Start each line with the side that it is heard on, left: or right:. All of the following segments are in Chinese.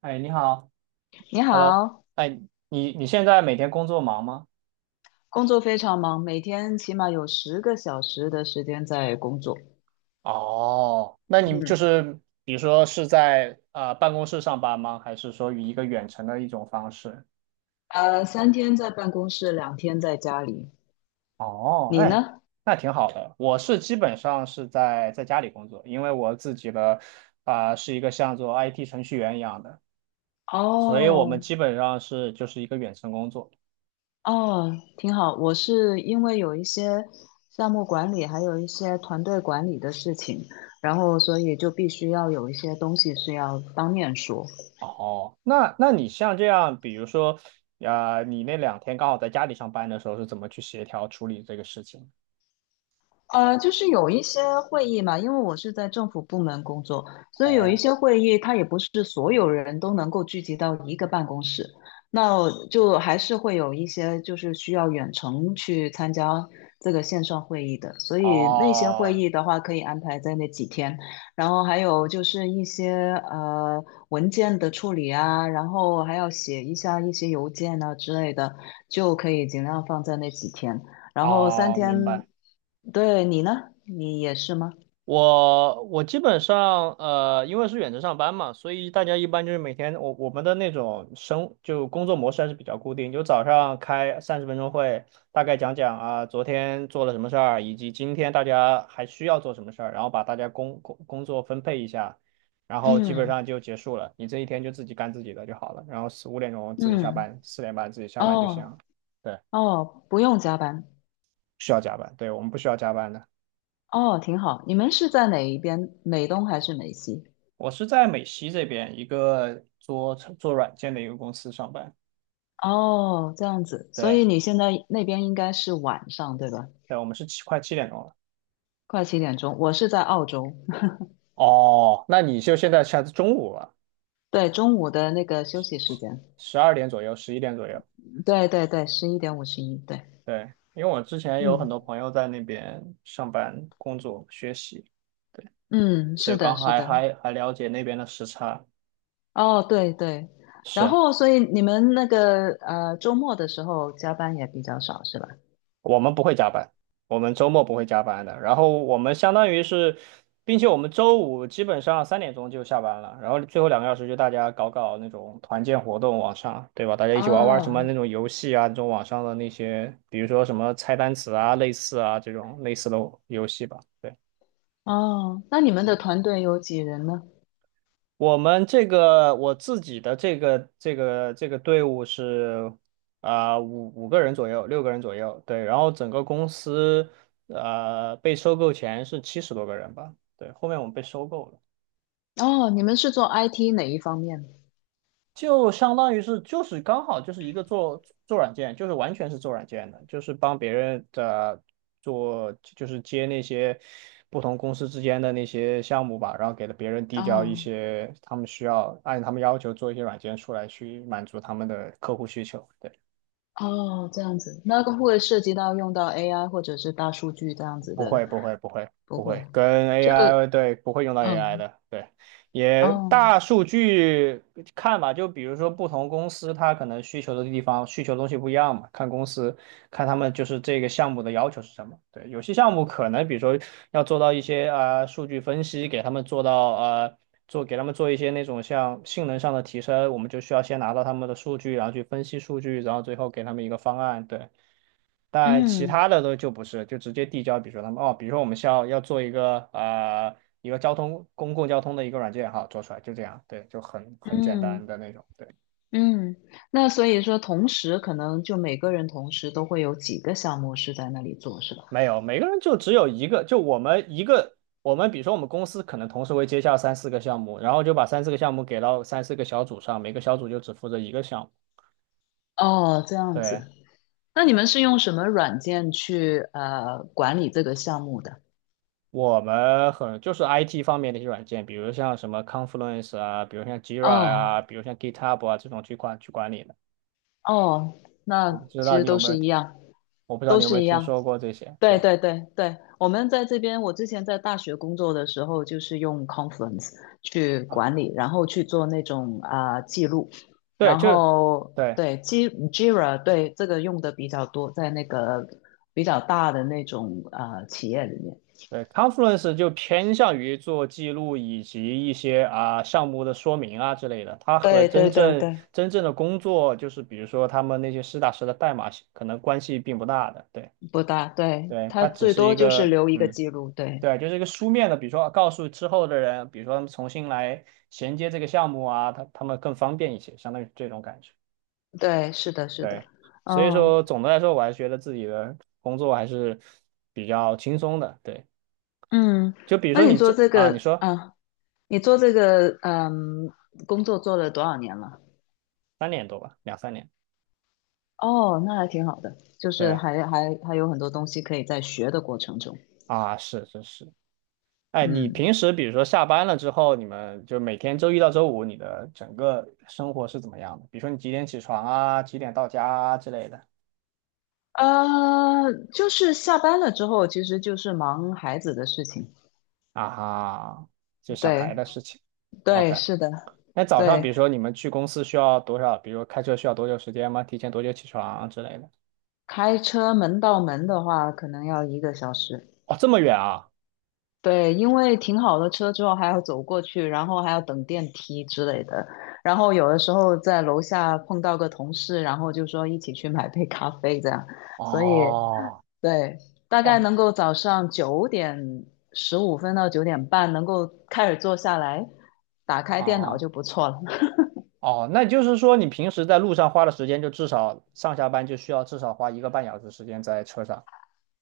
right: 哎，你好。
left: 你
right: Hello，
left: 好，
right: 哎，你现在每天工作忙吗？
left: 工作非常忙，每天起码有十个小时的时间在工作。
right: 哦，那你就
left: 嗯，
right: 是比如说是在办公室上班吗？还是说以一个远程的一种方式？
left: 三天在办公室，2天在家里。
right: 哦，
left: 你
right: 哎，
left: 呢？
right: 那挺好的。我是基本上是在家里工作，因为我自己的是一个像做 IT 程序员一样的，所以我们
left: 哦
right: 基本上是就是一个远程工作。
left: 哦，挺好。我是因为有一些项目管理，还有一些团队管理的事情，然后所以就必须要有一些东西是要当面说。
right: 哦，那你像这样，比如说，你那两天刚好在家里上班的时候，是怎么去协调处理这个事情？
left: 就是有一些会议嘛，因为我是在政府部门工作，所以有一
right: 哦，
left: 些会议，它也不是所有人都能够聚集到一个办公室，那就还是会有一些就是需要远程去参加这个线上会议的，所以那些会
right: 哦，
left: 议的话可以安排在那几天，然后还有就是一些文件的处理啊，然后还要写一下一些邮件啊之类的，就可以尽量放在那几天。然后三
right: 哦，明
left: 天。
right: 白。
left: 对你呢？你也是吗？
right: 我基本上因为是远程上班嘛，所以大家一般就是每天我们的那种就工作模式还是比较固定，就早上开30分钟会，大概讲讲啊昨天做了什么事儿，以及今天大家还需要做什么事儿，然后把大家工作分配一下，然后基本
left: 嗯
right: 上就结束了，你这一天就自己干自己的就好了，然后四五点钟自己下
left: 嗯，
right: 班，4点半自己下班就行
left: 哦
right: 了，对，不
left: 哦，不用加班，
right: 需要加班，对我们不需要加班的。
left: 哦，挺好。你们是在哪一边？美东还是美西？
right: 我是在美西这边一个做做软件的一个公司上班。
left: 哦，这样子，所
right: 对，
left: 以你现在那边应该是晚上，对吧？
right: 对，我们是快7点钟了。
left: 快七点钟，我是在澳洲，
right: 哦，那你就现在中午了，
left: 对，中午的那个休息时间，
right: 12点左右，11点左右。
left: 对对对，11:51，对，
right: 对，因为我之前有很
left: 嗯
right: 多朋友在那边上班、工作、学习，对，
left: 嗯，
right: 所以
left: 是
right: 刚
left: 的，
right: 好
left: 是
right: 还
left: 的，
right: 还还了解那边的时差。
left: 哦，对对，然
right: 是。
left: 后所以你们那个周末的时候加班也比较少，是吧？
right: 我们不会加班，我们周末不会加班的。然后我们相当于是，并且我们周五基本上3点钟就下班了，然后最后两个小时就大家搞搞那种团建活动，网上，对吧？大家一起玩玩什么
left: 哦，
right: 那种游戏啊，那种网上的那些，比如说什么猜单词啊、类似啊这种类似的游戏吧。对。
left: 哦，那你们的团队有几人呢？
right: 我们这个我自己的这个队伍是五个人左右，6个人左右，对。然后整个公司被收购前是70多个人吧，对。后面我们被收购了。
left: 哦，你们是做 IT 哪一方面？
right: 就相当于是就是刚好就是一个做做软件，就是完全是做软件的，就是帮别人的做，就是接那些不同公司之间的那些项目吧，然后给了别人递交一
left: 哦
right: 些他们需要按他们要求做一些软件出来去满足他们的客户需求。对。
left: 哦，这样子，那个会涉及到用到 AI 或者是大数据这样子
right: 不
left: 的，
right: 会，不会，不会，
left: 不
right: 不
left: 会，
right: 会，跟
left: 就
right: AI 对，不会用到 AI
left: 嗯
right: 的，对，也
left: 哦
right: 大数据看吧，就比如说不同公司它可能需求的地方需求的东西不一样嘛，看公司看他们就是这个项目的要求是什么，对，有些项目可能比如说要做到一些数据分析，给他们做到做给他们做一些那种像性能上的提升，我们就需要先拿到他们的数据，然后去分析数据，然后最后给他们一个方案，对。但其
left: 嗯
right: 他的都就不是，就直接递交。比如说他们哦，比如说我们需要要做一个公共交通的一个软件，哈，做出来就这样，对，就很简
left: 嗯
right: 单的那种。对，
left: 嗯，那所以说，同时可能就每个人同时都会有几个项目是在那里做，是吧？
right: 没有，每个人就只有一个，就我们一个，我们比如说我们公司可能同时会接下三四个项目，然后就把三四个项目给到三四个小组上，每个小组就只负责一个项目。
left: 哦，这样
right: 对，
left: 子，那你们是用什么软件去管理这个项目的？
right: 我们很就是 IT 方面的一些软件，比如像什么 Confluence 啊，比如像 Jira 啊，
left: 哦
right: 比如像 GitHub 啊这种去管理的。
left: 哦，
right: 我不
left: 那
right: 知
left: 其
right: 道
left: 实
right: 你有
left: 都
right: 没
left: 是
right: 有
left: 一样，
right: 我不知道
left: 都
right: 你有没
left: 是
right: 有
left: 一
right: 听
left: 样。
right: 说过这些。
left: 对
right: 对
left: 对对对，我们在这边，我之前在大学工作的时候，就是用 Confluence 去
right: 啊，
left: 管理，然后去做那种啊、记录，
right: 对，
left: 然
right: 就
left: 后
right: 对
left: 对 G Jira 对这个用的比较多，在那个比较大的那种啊企业里面。
right: 对 Conference 就偏向于做记录以及一些啊项目的说明啊之类的。它和
left: 对
right: 真
left: 对对
right: 正
left: 对，
right: 真正的工作，就是比如说他们那些实打实的代码，可能关系并不大的。对
left: 不大，对，
right: 对，
left: 它
right: 它只
left: 最
right: 是
left: 多
right: 一
left: 就是
right: 个
left: 留一个
right: 嗯。
left: 记录。对
right: 对，就是一个书面的，比如说告诉之后的人，比如说他们重新来衔接这个项目啊，他们更方便一些，相当于这种感觉。
left: 对，是的，是的。
right: 对，所以
left: 哦，
right: 说总的来说，我还是觉得自己的工作还是比较轻松的。对，
left: 嗯，
right: 就比如
left: 那
right: 说
left: 你
right: 你
left: 做
right: 这
left: 这
right: 啊，你
left: 个，
right: 说
left: 啊？你做这个工作做了多少年了？
right: 3年多吧，两三年。
left: 哦，那还挺好的，就是
right: 对
left: 还有很多东西可以在学的过程中。
right: 啊，是是是。哎，你
left: 嗯，
right: 平时比如说下班了之后，你们就每天周一到周五，你的整个生活是怎么样的？比如说你几点起床啊，几点到家啊之类的
left: 就是下班了之后，其实就是忙孩子的事情。
right: 啊哈，就小孩
left: 对
right: 的事情。
left: 对，
right: OK，
left: 是的，
right: 那早上比
left: 对。
right: 如说你们去公司需要多少？比如说开车需要多久时间吗？提前多久起床啊之类的？
left: 开车门到门的话，可能要一个小时。
right: 哦，这么远啊！
left: 对，因为停好了车之后还要走过去，然后还要等电梯之类的。然后有的时候在楼下碰到个同事，然后就说一起去买杯咖啡这样。所以
right: 哦，
left: 对，大
right: 哇，
left: 概能够早上9:15到9:30能够开始坐下来，打开电脑
right: 哦，
left: 就不错了。
right: 哦，那就是说你平时在路上花的时间，就至少上下班就需要至少花1个半小时时间在车上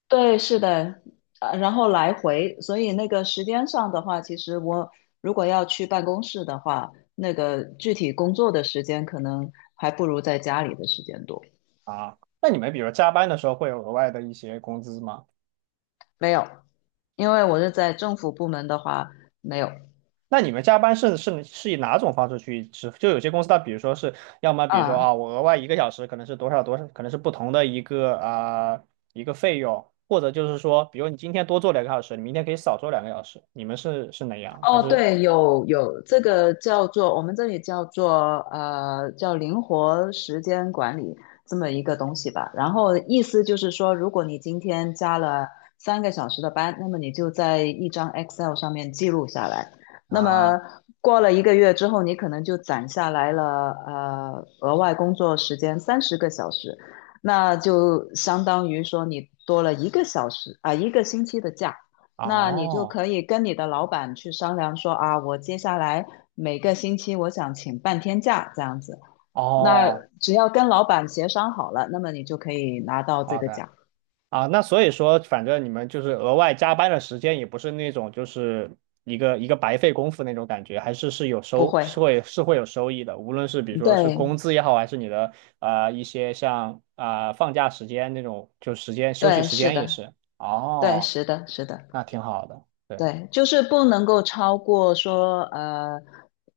left: 对，是的，然后来回，所以那个时间上的话，其实我如果要去办公室的话，那个具体工作的时间可能还不如在家里的时间多。
right: 啊。那你们比如加班的时候会有额外的一些工资吗？
left: 没有，因为我是在政府部门的话，没有
right: 那你们加班是以哪种方式去支付？就有些公司它比如说是要么比如说
left: 啊，
right: 啊，我额外1个小时可能是多少多少，可能是不同的一个费用，或者就是说，比如你今天多做两个小时，你明天可以少做两个小时，你们是哪样？还
left: 哦，
right: 是
left: 对，有这个叫做我们这里叫做叫灵活时间管理这么一个东西吧。然后意思就是说，如果你今天加了3个小时的班，那么你就在一张 Excel 上面记录下来。那么
right: 啊？
left: 过了1个月之后，你可能就攒下来了额外工作时间30个小时，那就相当于说你多了一个小时啊、1个星期的假。那你就
right: 哦
left: 可以跟你的老板去商量说啊，我接下来每个星期我想请半天假这样子。那
right: 哦
left: 只要跟老板协商好了，那么你就可以拿到这个
right: ，OK
left: 奖。
right: 啊，那所以说，反正你们就是额外加班的时间，也不是那种就是一个一个白费功夫那种感觉，还是有
left: 不
right: 收，
left: 会，
right: 是
left: 嗯
right: 会是会有收益的，无论是比如说是
left: 对
right: 工资也好，还是你的一些像放假时间那种，就时间休息
left: 对，
right: 时
left: 是
right: 间也
left: 的，
right: 是。
left: 对，
right: 哦，
left: 是的，是的。
right: 那挺好的，对
left: 对，就是不能够超过说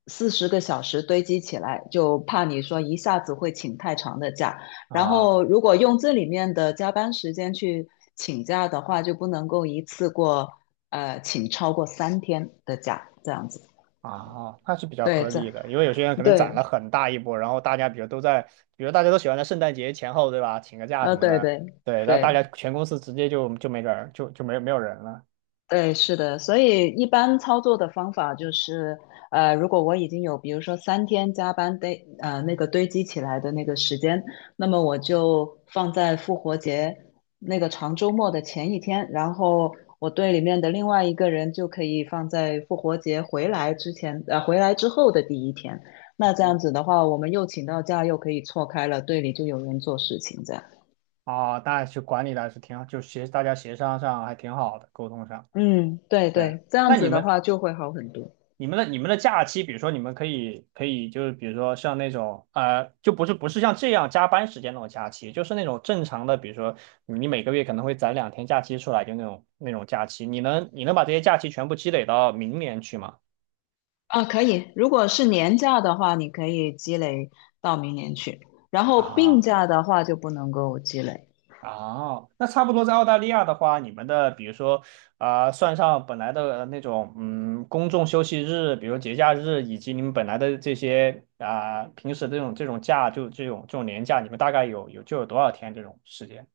left: 40个小时堆积起来，就怕你说一下子会请太长的假。然
right: 啊。
left: 后如果用这里面的加班时间去请假的话，就不能够一次过请超过三天的假，这样子。
right: 啊，那是比较
left: 对，
right: 合
left: 这
right: 理的，因为有些人可能攒
left: 对，
right: 了很大一波，然后大家比如都在，比如大家都喜欢在圣诞节前后，对吧？请个假什么
left: 对
right: 的，
left: 对
right: 对，然后大
left: 对。
right: 家全公司直接就没人儿，就没有人了。
left: 对，是的，所以一般操作的方法就是，如果我已经有，比如说三天加班堆，那个堆积起来的那个时间，那么我就放在复活节那个长周末的前一天，然后我队里面的另外一个人就可以放在复活节回来之前，回来之后的第一天。那这样
right: 哦，
left: 子的话，我们又请到假，又可以错开了，队里就有人做事情，这样。
right: 啊，那去管理的还是挺好，就大家协商上还挺好的，沟通上。
left: 嗯，对
right: 对，
left: 对，这样
right: 那你
left: 子的
right: 们
left: 话就会好很多。
right: 你们的你们的假期，比如说你们可以就是比如说像那种，就不是像这样加班时间那种假期，就是那种正常的，比如说你每个月可能会攒两天假期出来，就那种假期，你能把这些假期全部积累到明年去吗？
left: 啊，可以。如果是年假的话，你可以积累到明年去，然后病
right: 啊。
left: 假的话就不能够积累。
right: 哦，那差不多在澳大利亚的话，你们的比如说算上本来的那种公众休息日，比如节假日，以及你们本来的这些平时的这种假，就这种年假，你们大概有多少天这种时间？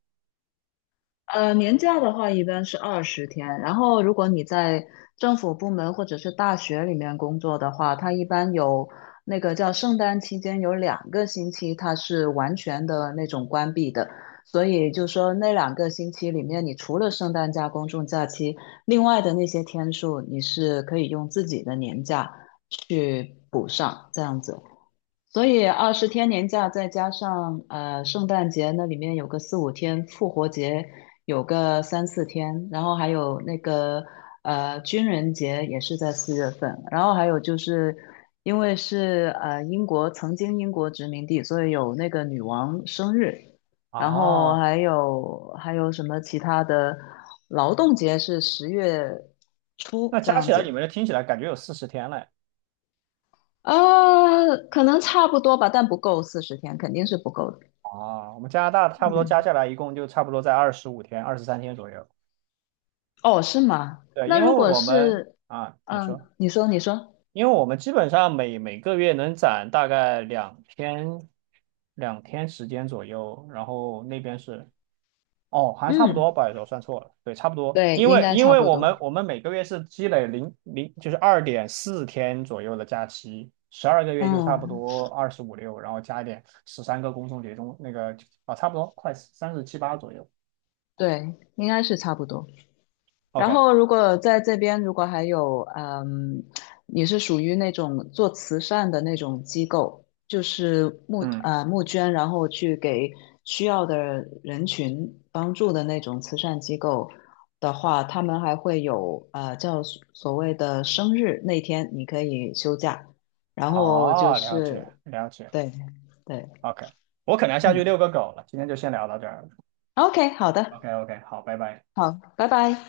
left: 年假的话一般是二十天，然后如果你在政府部门或者是大学里面工作的话，它一般有那个叫圣诞期间有两个星期，它是完全的那种关闭的，所以就说那两个星期里面，你除了圣诞假、公众假期，另外的那些天数，你是可以用自己的年假去补上，这样子。所以二十天年假，再加上圣诞节那里面有个4、5天，复活节有个3、4天，然后还有那个军人节也是在4月份，然后还有就是因为是英国曾经英国殖民地，所以有那个女王生日，然后
right: 哦，
left: 还有什么其他的劳动节是10月初
right: 那
left: 这
right: 加
left: 样
right: 起来你
left: 子。
right: 们这听起来感觉有40天嘞。
left: 可能差不多吧，但不够40天，肯定是不够的。
right: 哦，我们加拿大差不多加
left: 嗯，
right: 下来一共就差不多在25天、23天左右。
left: 哦，是吗？
right: 对，
left: 那
right: 因为
left: 如果
right: 我们
left: 是，
right: 啊，你
left: 嗯，
right: 说。
left: 你说，你说，
right: 因为我们基本上每个月能攒大概两天，两天时间左右，然后那边是，哦，好像差不
left: 嗯，
right: 多，不好意思，我算错了，对，差不多，
left: 对，
right: 因
left: 应
right: 为
left: 该
right: 因
left: 差
right: 为
left: 不
right: 我
left: 多，
right: 们我们每个月是积累就是2.4天左右的假期，12个月就差不
left: 嗯，
right: 多二十五六，然后加一点13个公众节中那个差不多快三十七八左右
left: 对，应该是差不多。然
right: ，OK，
left: 后，如果在这边，如果还有，嗯，你是属于那种做慈善的那种机构，就是
right: 嗯，
left: 募捐，然后去给需要的人群帮助的那种慈善机构的话，他们还会有叫所谓的生日那天你可以休假，然后就
right: 哦，了解
left: 是
right: 了解
left: 对对，
right: ，OK，我可能要下
left: 嗯
right: 去遛个狗了，今天就先聊到这儿。
left: ，OK，好
right: OK
left: 的，
right: OK，好，拜拜。
left: 好，拜拜。